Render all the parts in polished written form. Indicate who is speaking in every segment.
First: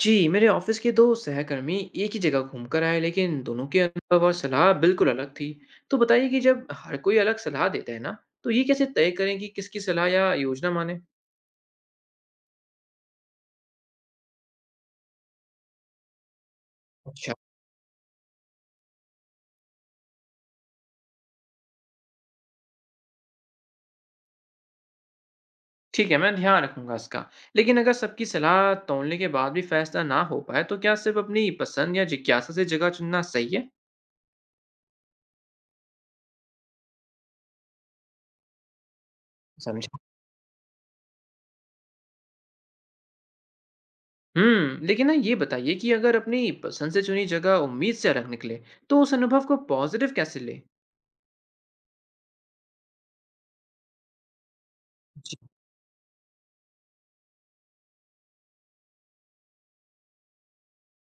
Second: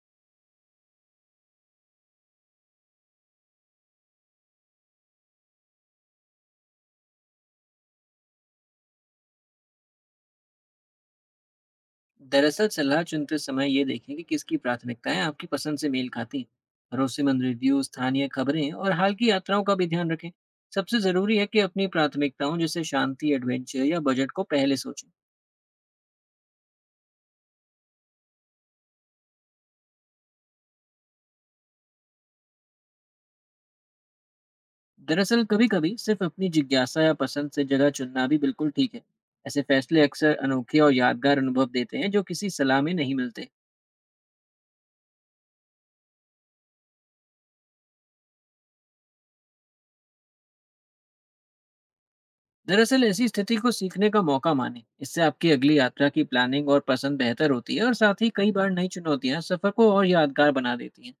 Speaker 1: जी, मेरे ऑफिस के दो सहकर्मी एक ही जगह घूमकर आए लेकिन दोनों के अनुभव और सलाह बिल्कुल अलग थी। तो बताइए कि जब हर कोई अलग सलाह देता है ना, तो ये कैसे तय करें कि किसकी सलाह या योजना माने?
Speaker 2: दरअसल सलाह चुनते समय ये देखें कि किसकी प्राथमिकताएं आपकी पसंद से मेल खाती हैं।
Speaker 1: अच्छा।
Speaker 2: भरोसेमंद रिव्यू, स्थानीय खबरें और हाल की यात्राओं का भी ध्यान रखें। सबसे ज़रूरी है कि अपनी प्राथमिकताओं जैसे शांति, एडवेंचर या बजट को पहले सोचें।
Speaker 1: ठीक है, मैं ध्यान रखूंगा इसका। लेकिन अगर सबकी सलाह तौलने के बाद भी फैसला ना हो पाए, तो क्या सिर्फ अपनी पसंद या जिज्ञासा से जगह चुनना सही है?
Speaker 2: दरअसल कभी कभी सिर्फ अपनी जिज्ञासा या पसंद से जगह चुनना भी बिल्कुल ठीक है। ऐसे
Speaker 1: समझा।
Speaker 2: फैसले अक्सर अनोखे और यादगार अनुभव देते हैं जो किसी सलाह में नहीं मिलते।
Speaker 1: लेकिन ना ये बताइए कि अगर अपनी पसंद से चुनी जगह उम्मीद से अलग निकले, तो उस अनुभव को पॉजिटिव कैसे ले?
Speaker 2: दरअसल ऐसी स्थिति को सीखने का मौका माने, इससे आपकी अगली यात्रा की प्लानिंग और पसंद बेहतर होती है और साथ ही कई बार नई चुनौतियां सफर को और यादगार बना देती हैं।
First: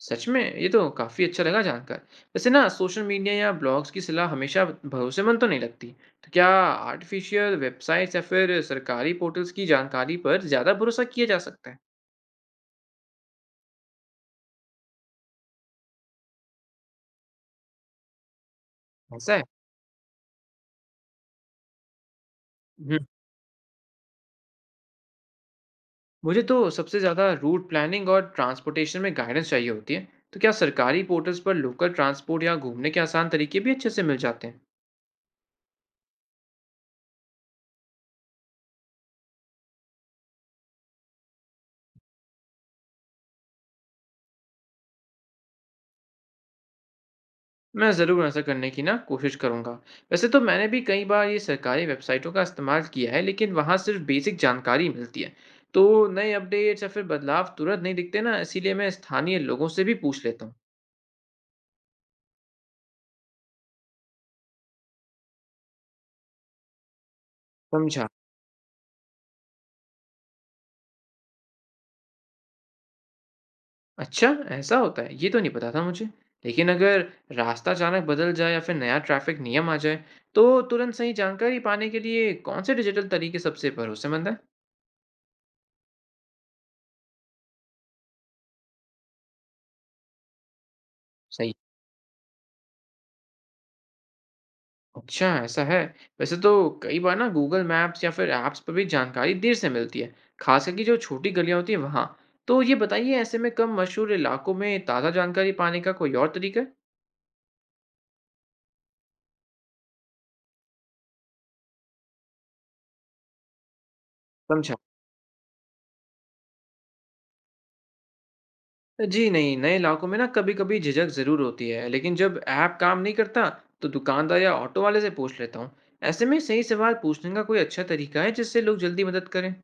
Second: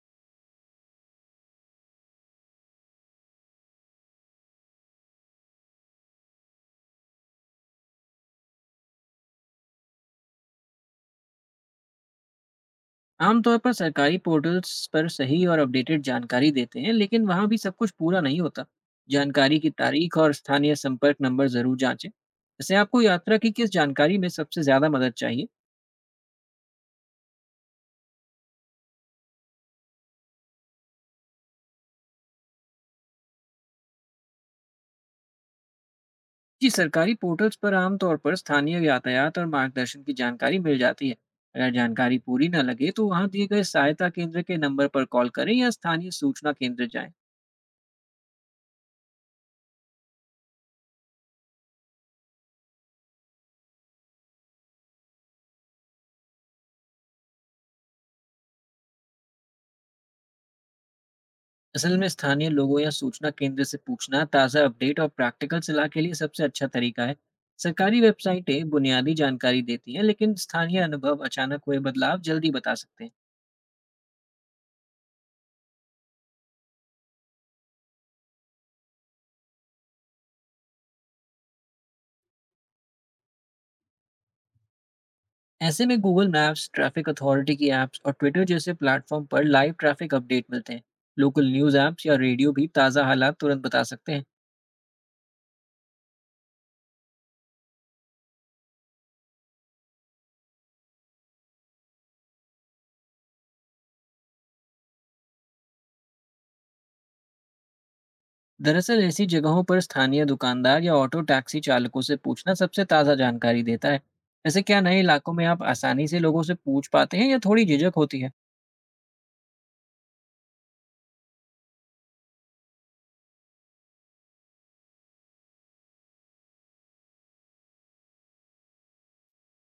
Speaker 1: सच में ये तो काफ़ी अच्छा लगा जानकर। वैसे ना सोशल मीडिया या ब्लॉग्स की सलाह हमेशा भरोसेमंद तो नहीं लगती। तो क्या आर्टिफिशियल वेबसाइट्स या फिर सरकारी पोर्टल्स की जानकारी पर ज़्यादा भरोसा किया जा सकता है?
Speaker 2: आमतौर पर सरकारी पोर्टल्स पर सही और अपडेटेड जानकारी देते हैं, लेकिन वहां भी सब कुछ पूरा नहीं होता।
Speaker 1: ऐसा है।
Speaker 2: जानकारी की तारीख और स्थानीय संपर्क नंबर जरूर जांचें। इससे
Speaker 1: हम्म।
Speaker 2: आपको यात्रा की किस जानकारी में सबसे ज्यादा मदद चाहिए?
Speaker 1: मुझे तो सबसे ज़्यादा रूट प्लानिंग और ट्रांसपोर्टेशन में गाइडेंस चाहिए होती है। तो क्या सरकारी पोर्टल्स पर लोकल ट्रांसपोर्ट या घूमने के आसान तरीके भी अच्छे से मिल जाते हैं?
Speaker 2: जी, सरकारी पोर्टल्स पर आमतौर पर स्थानीय यातायात और मार्गदर्शन की जानकारी मिल जाती है। अगर जानकारी पूरी न लगे तो वहाँ दिए गए सहायता केंद्र के नंबर पर कॉल करें या स्थानीय सूचना केंद्र जाएं।
Speaker 1: मैं ज़रूर ऐसा करने की ना कोशिश करूँगा। वैसे तो मैंने भी कई बार ये सरकारी वेबसाइटों का इस्तेमाल किया है, लेकिन वहाँ सिर्फ बेसिक जानकारी मिलती है। तो नए अपडेट्स या फिर बदलाव तुरंत नहीं दिखते ना, इसीलिए मैं स्थानीय लोगों से भी पूछ लेता हूँ।
Speaker 2: असल में स्थानीय लोगों या सूचना केंद्र से पूछना ताज़ा अपडेट और प्रैक्टिकल सलाह के लिए सबसे अच्छा तरीका है। सरकारी
Speaker 1: समझा।
Speaker 2: वेबसाइटें बुनियादी जानकारी देती हैं, लेकिन स्थानीय अनुभव अचानक हुए बदलाव जल्दी बता सकते हैं।
Speaker 1: अच्छा, ऐसा होता है, ये तो नहीं पता था मुझे। लेकिन अगर रास्ता अचानक बदल जाए या फिर नया ट्रैफिक नियम आ जाए, तो तुरंत सही जानकारी पाने के लिए कौन से डिजिटल तरीके सबसे भरोसेमंद है?
Speaker 2: ऐसे में गूगल मैप्स, ट्रैफिक अथॉरिटी की ऐप्स और ट्विटर जैसे प्लेटफॉर्म पर लाइव ट्रैफिक अपडेट मिलते हैं। लोकल
Speaker 1: सही।
Speaker 2: न्यूज़ ऐप्स या रेडियो भी ताज़ा हालात तुरंत बता सकते हैं।
Speaker 1: अच्छा, ऐसा है। वैसे तो कई बार ना गूगल मैप्स या फिर ऐप्स पर भी जानकारी देर से मिलती है, खास करके जो छोटी गलियाँ होती हैं वहाँ। तो ये बताइए ऐसे में कम मशहूर इलाकों में ताज़ा जानकारी पाने का कोई और तरीका है?
Speaker 2: दरअसल ऐसी जगहों पर स्थानीय दुकानदार या ऑटो टैक्सी चालकों से पूछना सबसे ताज़ा जानकारी देता है। वैसे
Speaker 1: समझा।
Speaker 2: क्या नए इलाकों में आप आसानी से लोगों से पूछ पाते हैं या थोड़ी झिझक होती है?
Speaker 1: जी नहीं, नए इलाकों में ना कभी-कभी झिझक ज़रूर होती है, लेकिन जब ऐप काम नहीं करता तो दुकानदार या ऑटो वाले से पूछ लेता हूँ। ऐसे में सही सवाल पूछने का कोई अच्छा तरीका है जिससे लोग जल्दी मदद करें?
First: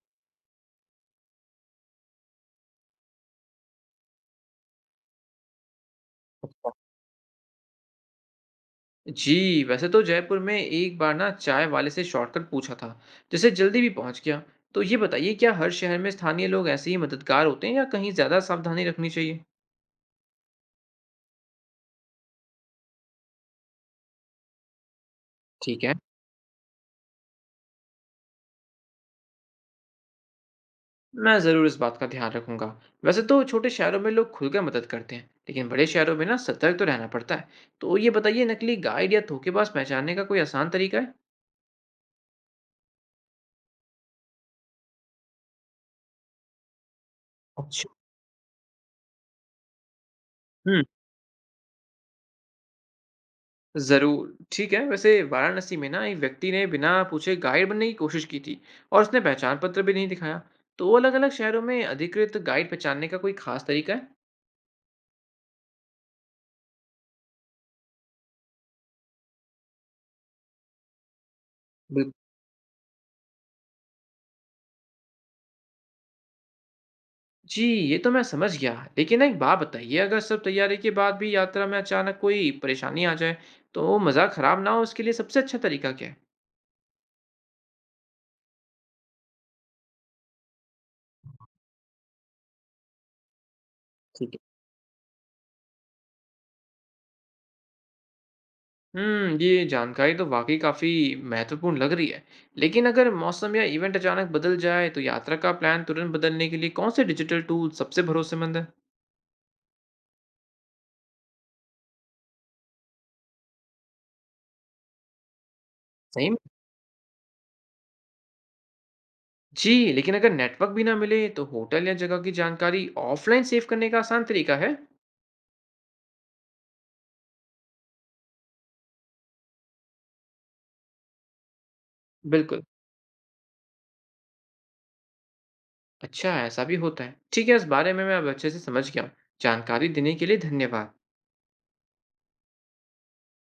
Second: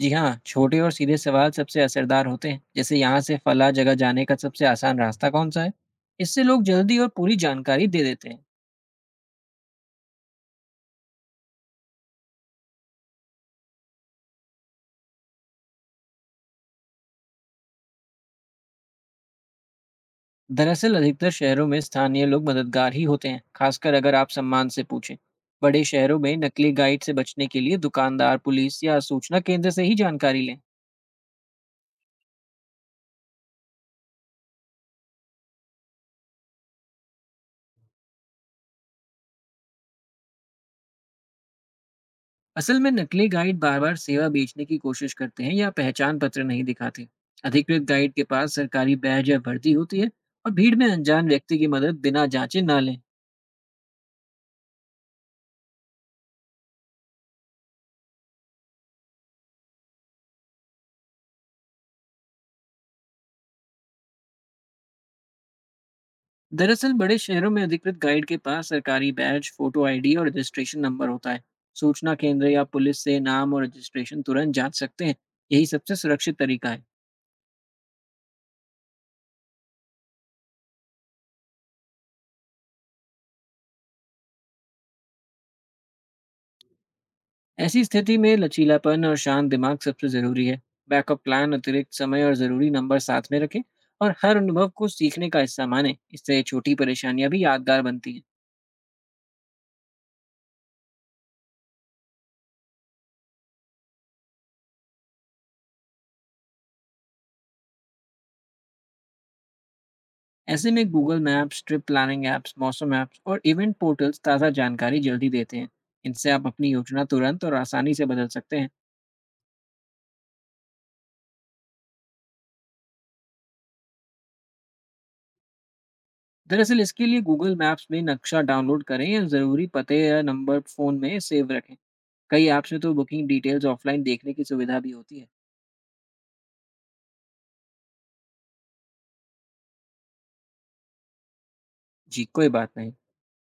Speaker 2: जी हाँ, छोटे और सीधे सवाल सबसे असरदार होते हैं, जैसे यहाँ से फला जगह जाने का सबसे आसान रास्ता कौन सा है। इससे लोग जल्दी और पूरी जानकारी दे देते हैं।
Speaker 1: जी, वैसे तो जयपुर में एक बार ना चाय वाले से शॉर्टकट पूछा था, जिससे जल्दी भी पहुंच गया। तो ये बताइए क्या हर शहर में स्थानीय लोग ऐसे ही मददगार होते हैं या कहीं ज़्यादा सावधानी रखनी चाहिए?
Speaker 2: दरअसल अधिकतर शहरों में स्थानीय लोग मददगार ही होते हैं, खासकर अगर आप सम्मान से पूछें।
Speaker 1: ठीक
Speaker 2: बड़े
Speaker 1: है।
Speaker 2: शहरों में नकली गाइड से बचने के लिए दुकानदार, पुलिस या सूचना केंद्र से ही जानकारी लें।
Speaker 1: मैं ज़रूर इस बात का ध्यान रखूंगा। वैसे तो छोटे शहरों में लोग खुलकर मदद करते हैं, लेकिन बड़े शहरों में ना सतर्क तो रहना पड़ता है। तो ये बताइए नकली गाइड या धोखेबाज पहचानने का कोई आसान तरीका है?
Speaker 2: असल में नकली गाइड बार बार सेवा बेचने की कोशिश करते हैं या पहचान पत्र नहीं दिखाते। अधिकृत
Speaker 1: अच्छा।
Speaker 2: गाइड के पास सरकारी बैज या वर्दी होती है। और भीड़
Speaker 1: हम्म।
Speaker 2: में अनजान व्यक्ति की मदद बिना जांचे ना लें।
Speaker 1: ज़रूर, ठीक है। वैसे वाराणसी में ना एक व्यक्ति ने बिना पूछे गाइड बनने की कोशिश की थी और उसने पहचान पत्र भी नहीं दिखाया। तो अलग-अलग शहरों में अधिकृत गाइड पहचानने का कोई खास तरीका है?
Speaker 2: दरअसल बड़े शहरों में अधिकृत गाइड के पास सरकारी बैज, फोटो आईडी और रजिस्ट्रेशन नंबर होता है। सूचना
Speaker 1: बिल्कुल।
Speaker 2: केंद्र या पुलिस से नाम और रजिस्ट्रेशन तुरंत जांच सकते हैं। यही सबसे सुरक्षित तरीका है।
Speaker 1: जी, ये तो मैं समझ गया। लेकिन ना एक बात बताइए, अगर सब तैयारी के बाद भी यात्रा में अचानक कोई परेशानी आ जाए, तो मज़ा खराब ना हो इसके लिए सबसे अच्छा तरीका क्या
Speaker 2: ऐसी स्थिति में लचीलापन और शांत दिमाग सबसे जरूरी है। बैकअप प्लान, अतिरिक्त समय और जरूरी नंबर साथ में रखें। और हर
Speaker 1: है?
Speaker 2: अनुभव को सीखने का हिस्सा माने। इससे छोटी परेशानियां भी यादगार बनती हैं।
Speaker 1: हम्म, ये जानकारी तो वाकई काफी महत्वपूर्ण लग रही है। लेकिन अगर मौसम या इवेंट अचानक बदल जाए तो यात्रा का प्लान तुरंत बदलने के लिए कौन से डिजिटल टूल सबसे भरोसेमंद है?
Speaker 2: ऐसे में Google maps, trip planning apps, मौसम ऐप्स और इवेंट पोर्टल्स ताज़ा जानकारी जल्दी देते हैं।
Speaker 1: सही
Speaker 2: इनसे
Speaker 1: में।
Speaker 2: आप अपनी योजना तुरंत और आसानी से बदल सकते हैं।
Speaker 1: जी, लेकिन अगर नेटवर्क भी ना मिले तो होटल या जगह की जानकारी ऑफलाइन सेव करने का आसान तरीका है?
Speaker 2: दरअसल इसके लिए गूगल मैप्स में नक्शा डाउनलोड करें या ज़रूरी पते या नंबर फ़ोन में सेव रखें। कई
Speaker 1: बिल्कुल।
Speaker 2: ऐप्स में तो बुकिंग डिटेल्स ऑफलाइन देखने की सुविधा भी होती है।
Speaker 1: अच्छा, ऐसा भी होता है। ठीक है, इस बारे में मैं अब अच्छे से समझ गया हूँ। जानकारी देने के लिए धन्यवाद।
Speaker 2: जी कोई बात नहीं।